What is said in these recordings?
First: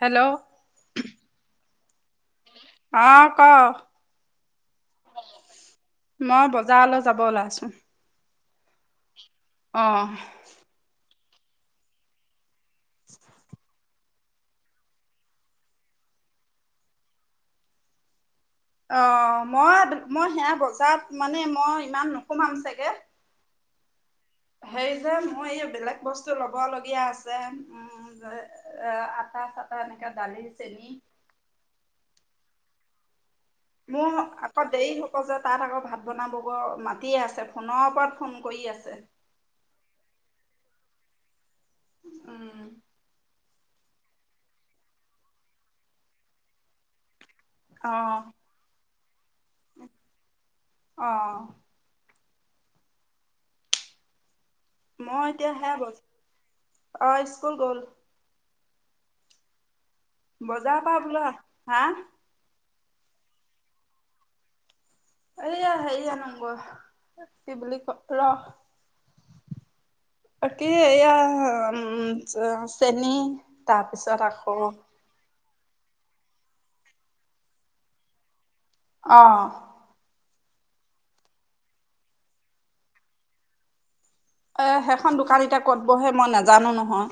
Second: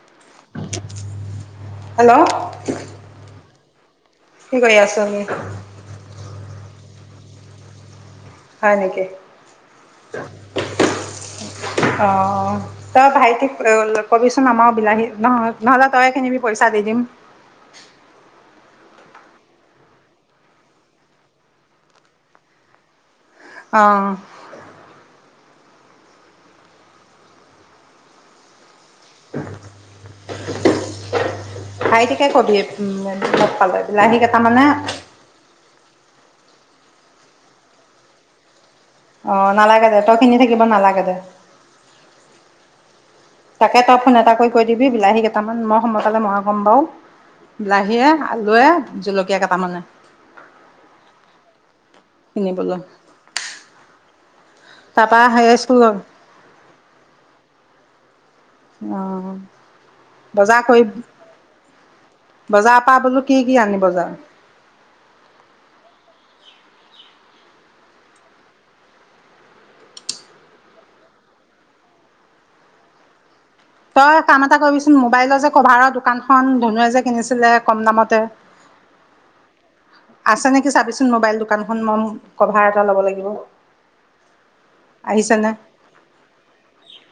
Hello hello আঁ ক কি কৰি আছহি? মই বজাৰলৈ যাব ওলাইছোঁ। হয় নেকি? অ'হ। অঁ। ত ভাইটিক অলপ কবিচোন আমাৰ বিলাহী, নহ, নহ'লে তয়ে কিনিবি, পইচা দি দিম। অ' মই, মই সেয়া বজাৰত, মানে মই ইমান নোসোমাম চাগে। অ'! হেৰি যে, মই এয়া বেলেগ বস্তু ল'ব লগীয়া আছে। অ আটা চাটা এনেকা। ডালি, চেনী। খাই থিকাই কবি, উম মোৰ আকৌ দেৰি হ'ব যে, তাত আকৌ ভাত বনাব মাতিয়ে আছে ফোনৰ ওপৰত ফোন কৰি আছে। অ নালাগে দে, তই কিনি থাকিব নালাগে দে। [unintelligible] উম তাকে তই ফোন এটা কৰি কৈ দিবি, বিলাহী কেইটামান, মই সময়পালে ময়ে ক'ম বাৰু। বিলাহীয়ে, অঁ আলুৱে। জলকীয়া কেইটামানে। অঁ এনেই বজোৱা। মই এতিয়া, [unintelligible] অ স্কুল গ'ল। অ'হ! বজাৰৰ পৰা বোলো, হা? পা বোলো কি কি আনিব যাই! এইয়া, হেৰি আনুগৈ, কি বুলি কয়, ৰহ কি, এয়া, চেনী। তই তাৰপিছত কাম এটা আকৌ কৰিবিচোন। মোবাইলৰ যে কভাৰৰ দোকানখন ধনুুৱে যে কিনিছিলে, কম দামতে। অ'হ। আছে নেকি চাবিচোন মোবাইল দোকানখন, মই কভাৰ এটা ল'ব লাগিব। এ সেইখন দোকান আহিছেনে এতিয়া ক'ত বহে, মই নাজানোঁ নহয়।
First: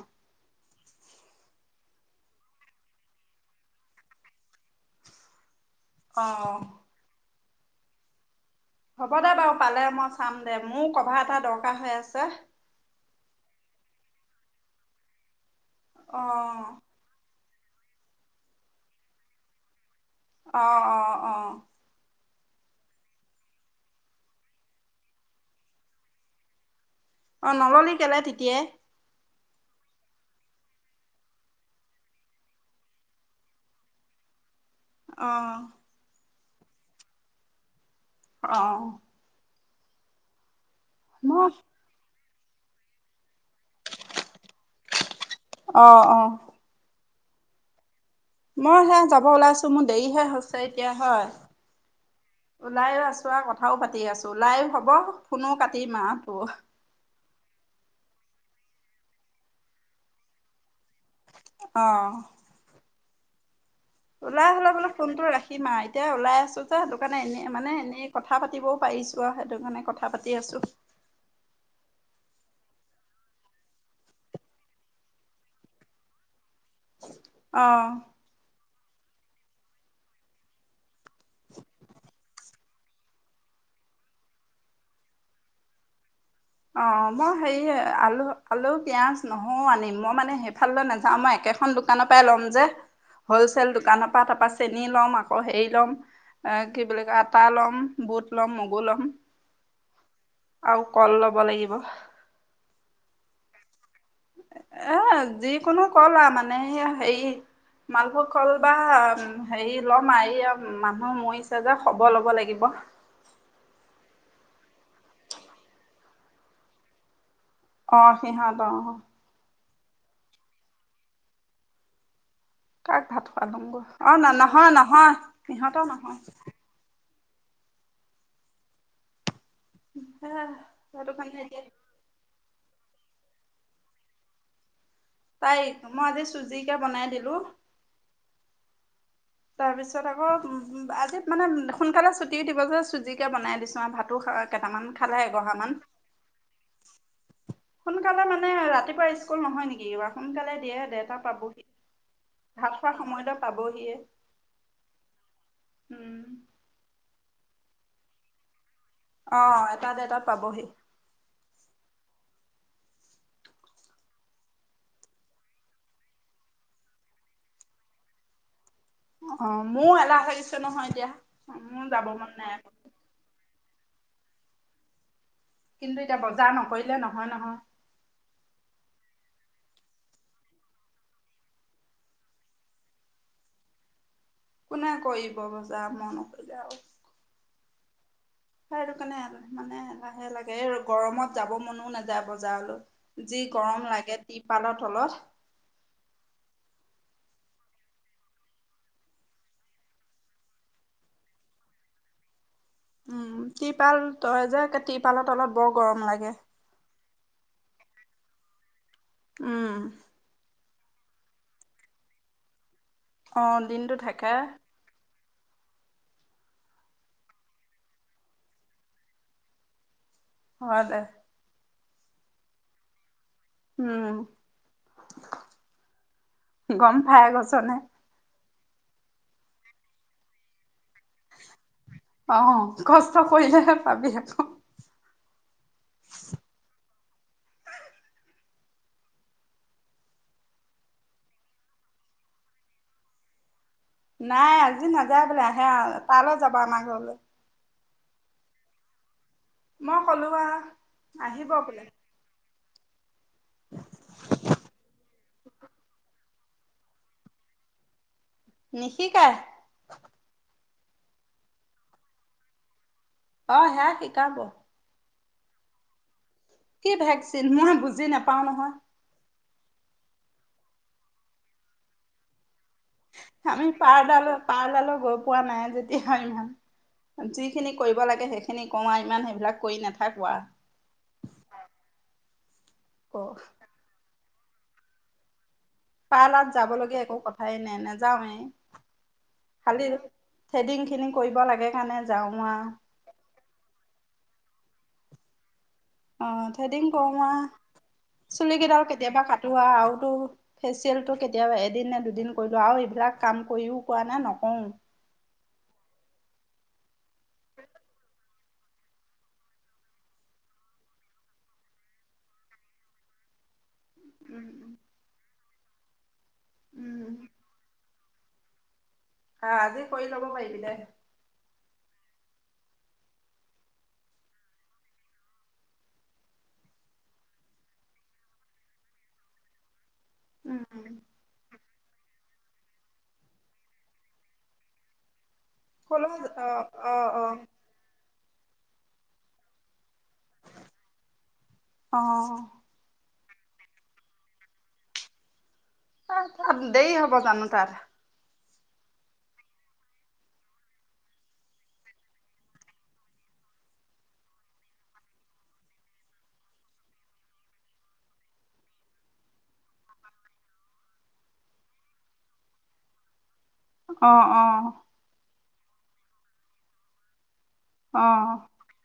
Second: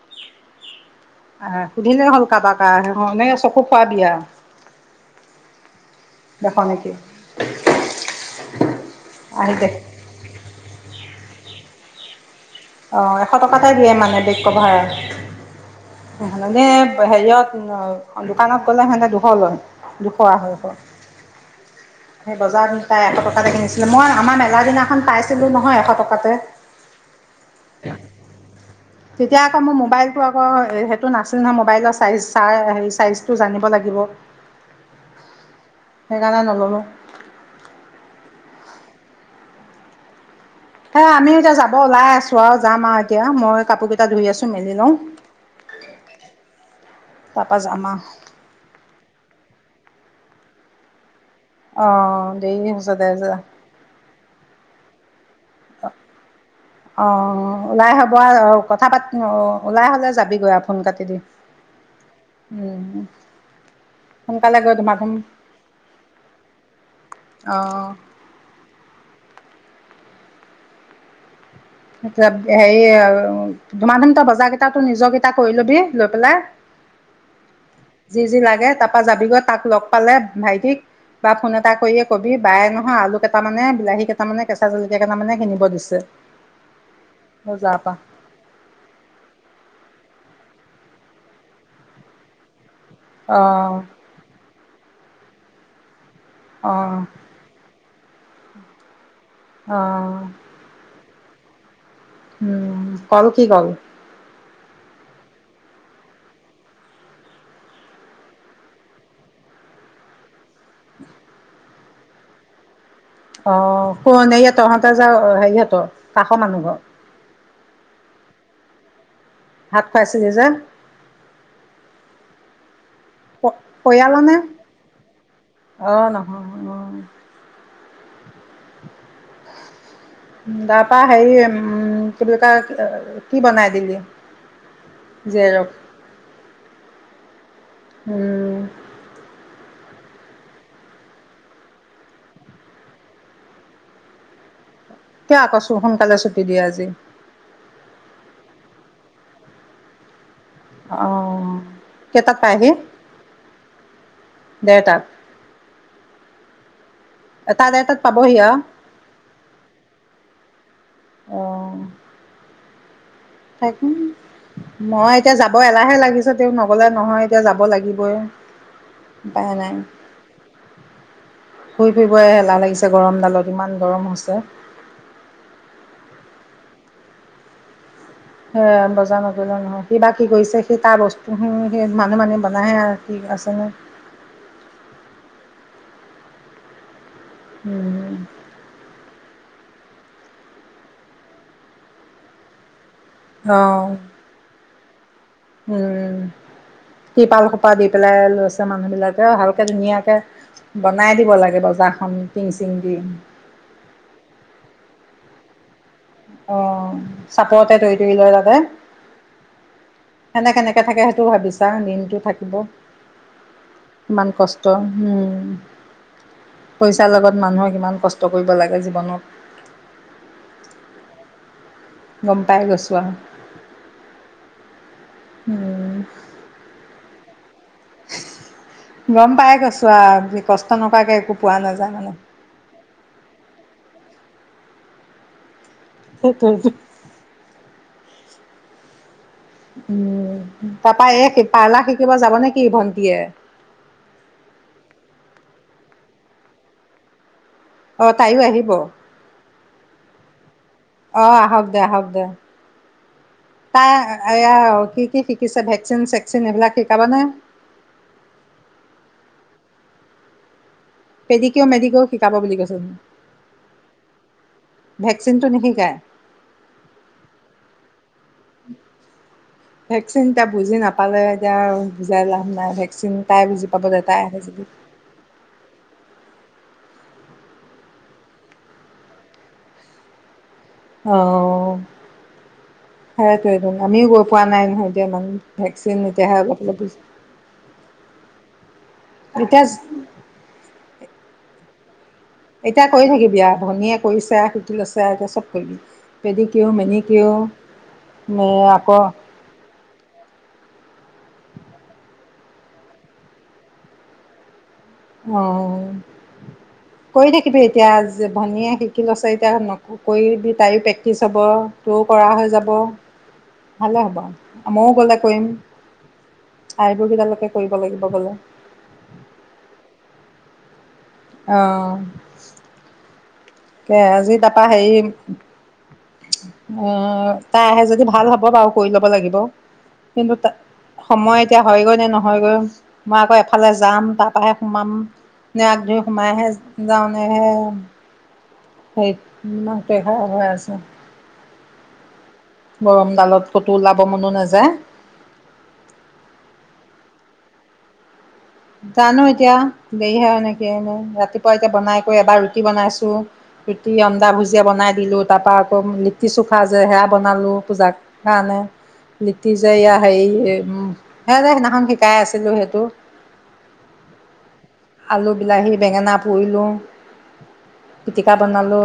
আহ সুধিলে হ'ল কাবাক আৰু, সেইধৰণে চকু ফুৰাবি আৰু। অ দেখ নেকি! [unintelligible] হ'ব দে বাৰু, পালে মই চাম দে। মোৰো কভাৰ এটা দৰকাৰ হৈ আছে। অঁ এশ টকাতেই দিয়ে মানে বেত কভাৰ। অ নহলে নে শাৰীত দোকানত গ'লে সিহঁতে দুখ লবই। অ '- অ ' -অ ' সেই বজাৰত তাই এশ টকাতে কিনিছিলো মই আমাৰ মেলা দিনাখন পাইছিলোঁ নহয় এশ টকাতে। অ' নললে কেলে তেতিয়াই। তেতিয়া আকৌ মোৰ মোবাইলটো আকৌ সেইটো নাছিল নহয় মোবাইলৰ চাইজ হে চাইজটো জানিব লাগিব। অ ' সেইকাৰণে নললো। অ ' হে আমিও এতিয়া যাব ওলাই আছো। চোৱাও যাম আৰু এতিয়া মই কাপোৰ কেইটা ধুই আছো মেলি লওঁ। অ ' অ ' তাৰপা যাম আও। মই সেয়া যাব ওলাইছো মোৰ দেৰিহে হৈছে এতিয়া হয়। অ ' দেৰীয়ে হৈছে ওলাইও হব। ফোনো কাটিম আৰু অ' ওলাই হব আৰু অ' কথা পাত ওলাই হ'লে যাবিগৈ আৰু ফোন কাটি দিম। অ উম, ওলাই সোনকালে হ'লে গৈ বোলে ধুমাধুম ফোনটো ৰাখিম আৰু এতিয়া ওলাই আছো যে সেইটো কাৰণে এনে মানে অ' এনেই কথা পাতিবও পাৰিছো আৰু সেইটো কাৰণে কথা কথা পাতি আছো। হেৰি ধুমা ধুম তই বজাৰ কেইটা নিজৰ কেইটা কৰি লবি লৈ পেলাই। অ যি যি লাগে তাৰপা পৰা যাবিগে তাক লগ পালে ভাইটিক বা ফোন এটা কৰিয়ে কবি বাইয়ে নহয় আলু কেইটা মানে বিলাহী কেইটা মানে কেঁচা জলকীয়া কেইটা মানে কিনিব দিছে। অ মই হেৰি বজাৰ পৰা আলু আলু পিয়াজ নহও আনিম। মই মানে সেইফাললৈ নাযাও মই একেখন দোকানৰ পৰাই ল'ম যে। হলচেল অঁ দোকানৰ পৰা তাৰপা। চেনি ল'ম আকৌ হেৰি ল'ম। এ কি অঁ বুলি ক আটা ল'ম বুট ল'ম মগু ল'ম অ আৰু কল ল'ব লাগিব উম কল কি কল। এ যিকোনো কল আৰু মানে হেৰি মালভোগ কল বা হেৰি লম আও মানুহ মৰিছে যে খব ল'ব লাগিব। অ তহঁতৰ যে হেৰিহঁতৰ কাষৰ মানুহ ঘৰ। অ সিহত অহ। ভাত খাইছিলি যে। কাক ভাত খোৱা লু গৈ? অ পৰিয়ালৰ নে নহয় নহয় সিহঁতৰ অঁ নহয়। অঁ এ তাৰ পৰা সেইটো হেৰি কাৰণে উম এতিয়া কি বুলি কয় কি বনাই দিলি? জীয়েৰক তাইক মই আজি চুজিকে বনাই দিলো। উম তাৰপিছত আকৌ আজি মানে সোনকালে ছুটি দিব যে চুজিকে বনাই দিছোঁ আৰু ভাতো কেইটামান খালে কিয় আকো এগহামান। স্কুল সোনকালে ছুটি দিয়ে আজি? সোনকালে মানে ৰাতিপুৱা স্কুল নহয় নেকি কিবা। সোনকালে দিয়ে দেৰটাত অ', পাবহি, কেইটাত পায়হি? ভাত খোৱাৰ সময়লৈ পাবহিয়ে, দেৰটাত, উম। এটা-ডেৰটাত পাবহি আৰু। অহ, এটা দেৰতাত পাবহি। থাকিম, মই এতিয়া যাব এলাহে লাগিছে, তেও নগলে নহয় এতিয়া যাব লাগিবই। উপায় অ', নাই মোৰো এলাহ লাগিছে নহয় এতিয়া, ঘূৰি মোৰ যাব ফুৰিবই মন নাই। এলাহ লাগিছে গৰমডালত ইমান গৰম হৈছে। কিন্তু এতিয়া বজাৰ নকৰিলে নহয় নহয়। সেয়ে, বজাৰ নকৰিলে নহয় সি বা কি কৰিছে, সেই তাৰ বস্তু হিনি মানুহ মানে বনাইহে আৰু কি আছেনে কোনে কৰিব বজাৰ মই নকৰিলে আৰু। উম। হেইটোকাৰণে মানে এলাহে লাগে, এই গৰমত যাব মনও নাযায় বজাৰলৈ। যি গৰম অ', লাগে তিৰপালত তলত। উম', তিৰপাল সোপা দি পেলাই লৈছে মানুহ বিলাকে, ভালকে ধুনীয়াকে বনাই দিব লাগে বজাৰখন পি উম', টিৰপাল তই যে', টিৰপালৰ তলত বৰ গৰম লাগে অ'। চাপৰতে তৰি তৰি লয় তাতে। উম। সেনে থাকে কেনেকে সেইটো ভাবি চা, দিনটো থাকিব। অ দিনটো ইমান থাকে কষ্ট। উম। পইচাৰ লগত মানুহে কিমান কষ্ট কৰিব লাগে জীৱনত। হয় দে গম পাই গৈছোঁ আৰু। উম। উম গম পাই গৈছোঁ। নে। গম পাই গৈছোঁ আৰু কষ্ট নকৰাকে একো পোৱা নাযা অ', কষ্ট কৰিলেহে ভাবি আছো। সেইটোৱে, উম', তাৰাপা এই পাৰ্লাৰ শিকিব যাব নেকি ভন্টিয়ে? নাই আজি নাযায় বোলে আহে তালৈ যাবা আমাৰ ঘৰলৈ। অ ', তাইও আহিব। মই কলো আহ', অহ', আহক দে- আহক দে। তাই এয়া কি কি শিকিছে? ভেকচিন- চেক, ভেকচিন এইবিলাক শিকাবানে? নিশিকায়। পেডিকেও -মেডিকেও শিকাব বুলি কৈছে, অ সেয়া শিকাব। ভেকচিনটো নিশিকায়? কি ভেকচিন মই বুজি নাপাও নহয় ভেকচিন এতিয়া বুজি নাপালে এতিয়া আৰু বুজাই লাভ নাই। ভেকচিন তাই বুজি আমি পাব যে তাই পাৰডাল আহে যদি পাৰডালো গৈ পোৱা নাই যেতি এতি ইমান যিখিনি কৰিব লাগে সেইখিনি কওঁ আৰু ইমান সেইবিলাক কৰি নাথাকো আৰু অ আৰু সেইটোদম আমিও গ পোৱা নাই নহয় এতিয়া ইমান ভেকচিন এতিয়াহে পাৰ্লাত অলপ যাব অলপ বুজি লগগীয়া একো কথাই নাই নাযাওৱে এতিয়া খালি থ্ৰেডিং খিনি কৰিব লাগে। কাৰণে যাওঁ আৰু এতিয়া কৰি থাকিব ভনীয়ে কৰিছে। তি লছ অ এতিয়াব কৰি দিম অ থ্ৰেডিং কৰো আৰু চুলি কেইডাল আকৌ কেতিয়াবা কটোৱা আৰুতো ফেচিয়েলটো এতিয়া এদিন নে দুদিন কৰিলো আৰু এইবিলাক কাম কৰিও কোৱা নে নকওঁ। অহঁ কৰি থাকিবি এতিয়া। যে ভনীয়ে শিকি ল'ছে এতিয়া ন কৰিবি তাইো প্ৰেক্টিছ হ'ব তইও কৰা হৈ যাব ভালে হ'ব উম ময়ো গ'লে কৰিম। উম আইবোৰ কেইডালৈকে কৰিব লাগিব গলে। হা আজি কৰি ল'ব পাৰি ল'ব পাৰি দে। অহ। এ আজি তাৰাপা হেৰি উ তাই আহে যদি ভাল হ'ব বাৰু কৰি ল'ব লাগিব। কিন্তু উম সময় এতিয়া হয়গৈ নে নহয়গৈ মই আকৌ এফালে যাম তাৰ পৰাৰাহে সোমাম নে আগ ধৰি কলৈ সোমাই অ হে অ যাওঁ অ নে? সেই মাকতে খাৰপ হৈ আছে। অহ। গৰম ডালত ক'তো ওলাব মনো নাযায়। দেৰি হ'ব জানো তাৰ? জানো এতিয়া দেৰিহে এনেকে এনে ৰাতিপুৱা এতিয়া বনাই কৰি এবাৰ ৰুটি বনাইছোঁ ৰুটি আন্দা ভুজিয়া বনাই দিলোঁ তাৰপৰা আকৌ লিট্টি চুখা যে সেয়া বনালোঁ পূজাৰ কাৰণে লিট্টি যে এয়া হেৰি সেয় যে সেইদিনাখন শিকাই আছিলোঁ সেইটো। অহ অ আলু বিলাহী বেঙেনা পুৰিলোঁ। অ পিটিকা বনালো।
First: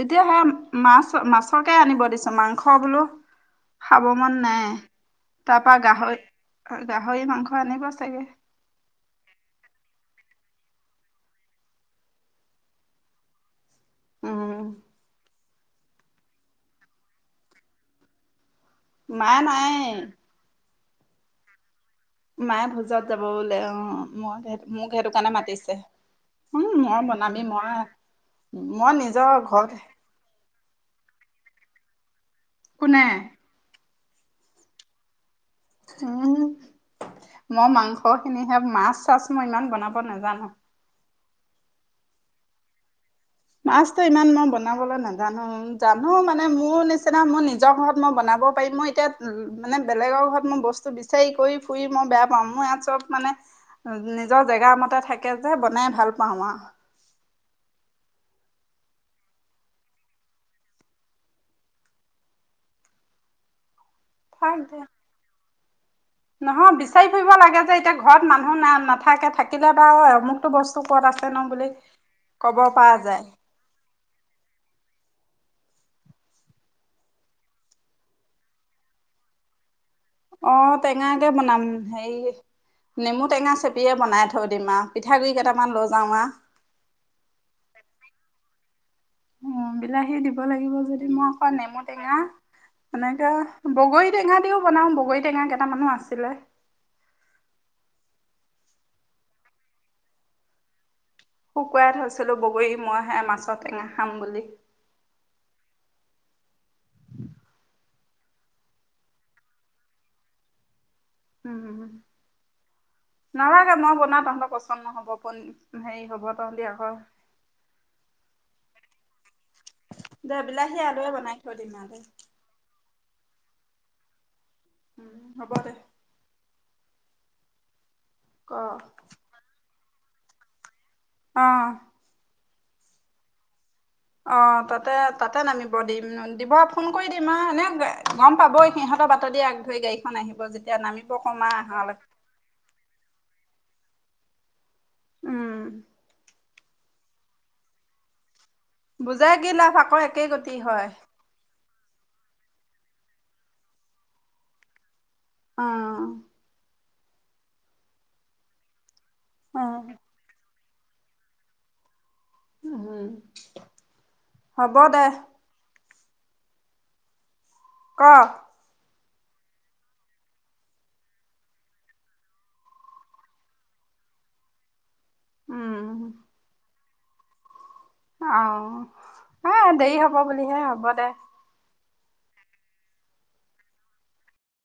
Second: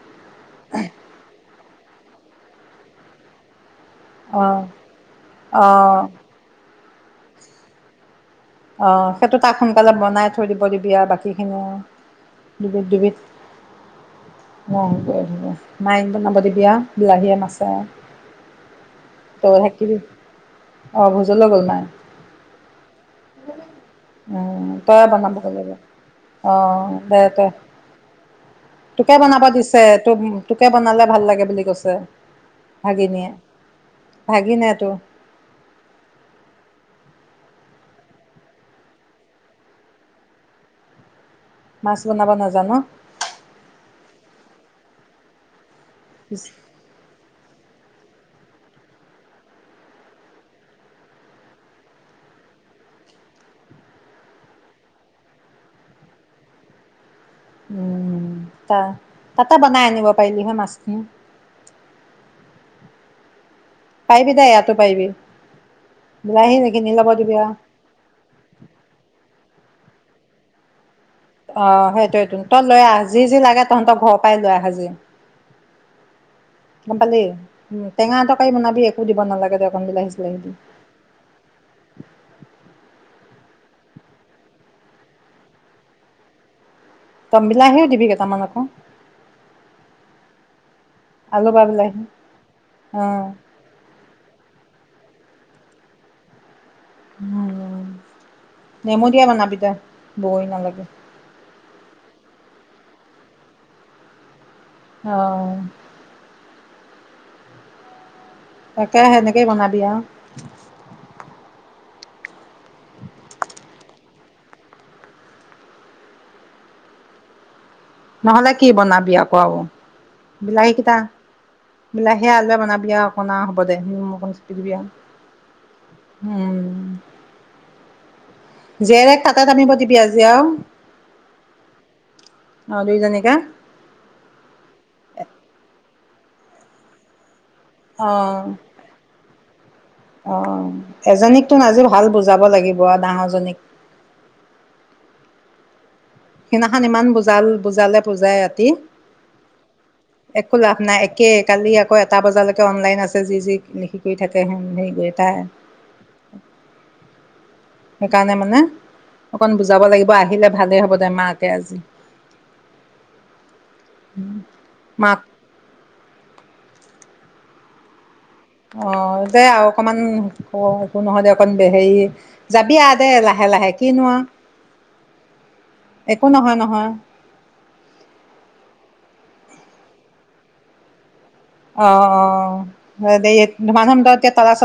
এতিয়া সে মাছ মাছ। মাছকে আনিব দিছো মাংস বোলো খাব মন অঁ নাই তাৰ পৰা অঁ গাহৰি। গাহৰি মাংস আনিব চাগে অ সেইটো তাক সোনকালে বনাই থৈ দিব দিবি আৰু বাকীখিনি আৰু দুবিধ উম দুবিধ। ম হব হব মাইক বনাব দিবা বিলাহীয়ে মাছে। মা নাই। অ ভোজলৈ গ'ল মা। মায়ে ভোজত যাব বোলে অ মই উম মোক তই সেইটো কাৰণে বনাবগৈ মাতিছে লাগিব অ উম মই দে বনামি তই মই মই তোকে নিজৰ বনাব ঘৰত। দিছে তো তোকে বনালে ভাল লাগে বুলি কৈছে। কোনে ভাগিনিয়ে ভাগিনে টোৰ উ মই মাংস খিনিহে মাছ চাছ মই ইমান বনাব নাজানো। মাছ বনাব নাজান। মাছতো ইমান মই বনাবলৈ নাজানো। জানো মানে মোৰ নিচিনা মোৰ নিজৰ ঘৰত। মই বনাব পাৰিম মই এতিয়া মানে বেলেগৰ ঘৰত মই বস্তু বিচাৰি কৰি ফুৰি মই বেয়া পাওঁ মোৰ ইয়াত চব মানে নিজৰ জেগা মতে থাকে যে বনাই ভাল পাওঁ আৰু উম ত তাতে বনাই আনিব পাৰিলি হয় মাছখিনি। পাৰিবি দে এইয়াতে পাৰিবি। বিলাহী নহয় কিনি ল'ব বিচাৰি ফুৰিব দিবি আৰু লাগে যে এতিয়া ঘৰত মানুহ না নাথাকে থাকিলে বাৰু অমক। টো বস্তু ক'ত আছে ন অ বুলি সেইটোয় ক'ব তই লৈ পৰা আহ যি যায় যি লাগে তহঁতৰ ঘৰত। পাই লৈ ভাজি গম পালি টেঙা তৰকাৰী বনাবি একো দিব নালাগে দে অকণ বিলাহী চিলাহী দি অ টেঙা কে বনাম হে নেমু টেঙা চেপিয়ে বনাই থৈ দিম আৰু পিঠাগুডৰি কেইটামান লৈ যাওঁ আ তম বিলাহেও দিবি কেইটামান আকৌ অ বিলাহী দিব লাগিব যদি মই আকৌ আলু বা নেমু বিলাহী টেঙা অ এনেকে বগৰী টেঙা দিও বনাও বগৰী। টেঙা কেইটা মান আছিলে উম নেমু দিয়া বনাবি তা বগৰী নালাগে শুকুৱাই থৈছিলো বগৰী মইহে মাছৰ টেঙা খাম বুলি। অ'হ। তাকে, হেনেকেই বনাবি আৰু। উম! নালগে মই বনাও পচন্দ নহ'ব, পলি, হেৰি হ'ব তহঁতি আকৌ। নহলে কি বনাবি আৰু? দে বিলাহী কেইটা, আলুৱে বনাই থৈ দিম আৰু দে বিলাহীয়ে আলুয়ে বনাবি আৰু অকমাণ। হ'ব দে, ম [unintelligible] [unintelligible] উম হ'ব দে উম। ক জিয়েৰে খাতাত আমি দি দিবি আজি আও। অ'হ। অ দুইজনীকে। অ তাতে, তাতে নামিব দিম। উ দিব, ফোন কৰি দিম অ'। এনে গম অ' পাব সিহঁতৰ বাতৰ দি অ', এজনীকতো আজি আহালৈ ভাল বুজাব লাগিব আৰু, ডাঙৰজনীক। উম! সিদিনাখন ইমান বুজাল, বুজালে, বুজাই তি বুজাই কি লাভ আকৌ একেই গতি একো লাভ হয় নাই, একে, কালি আকৌ আকৌ এটা বজালৈকে অনলাইন আছে, যি যি লেখি কৰি থাকে, হেৰি কৰি থাক তাই। অঁ সেইকাৰণে মানে অকণ অঁ বুজাব লাগিব আহিলে ভালে হ'ব তেতিয়া। জমাকে আজি উম, হ'ব দে। মাক ক! অ' দে আৰু অকমান, একো নহয় দে, অকণ হেৰি, যাবি আৰু দে, লাহে লাহে কিনো আৰু। উম একো নহয় নহয়। অ'হ, অ'হ দেৰি হ'ব বুলিহে, হ'ব দে। অ'! অ! ধুমাধুম হেৰি এতিয়া তলা চলা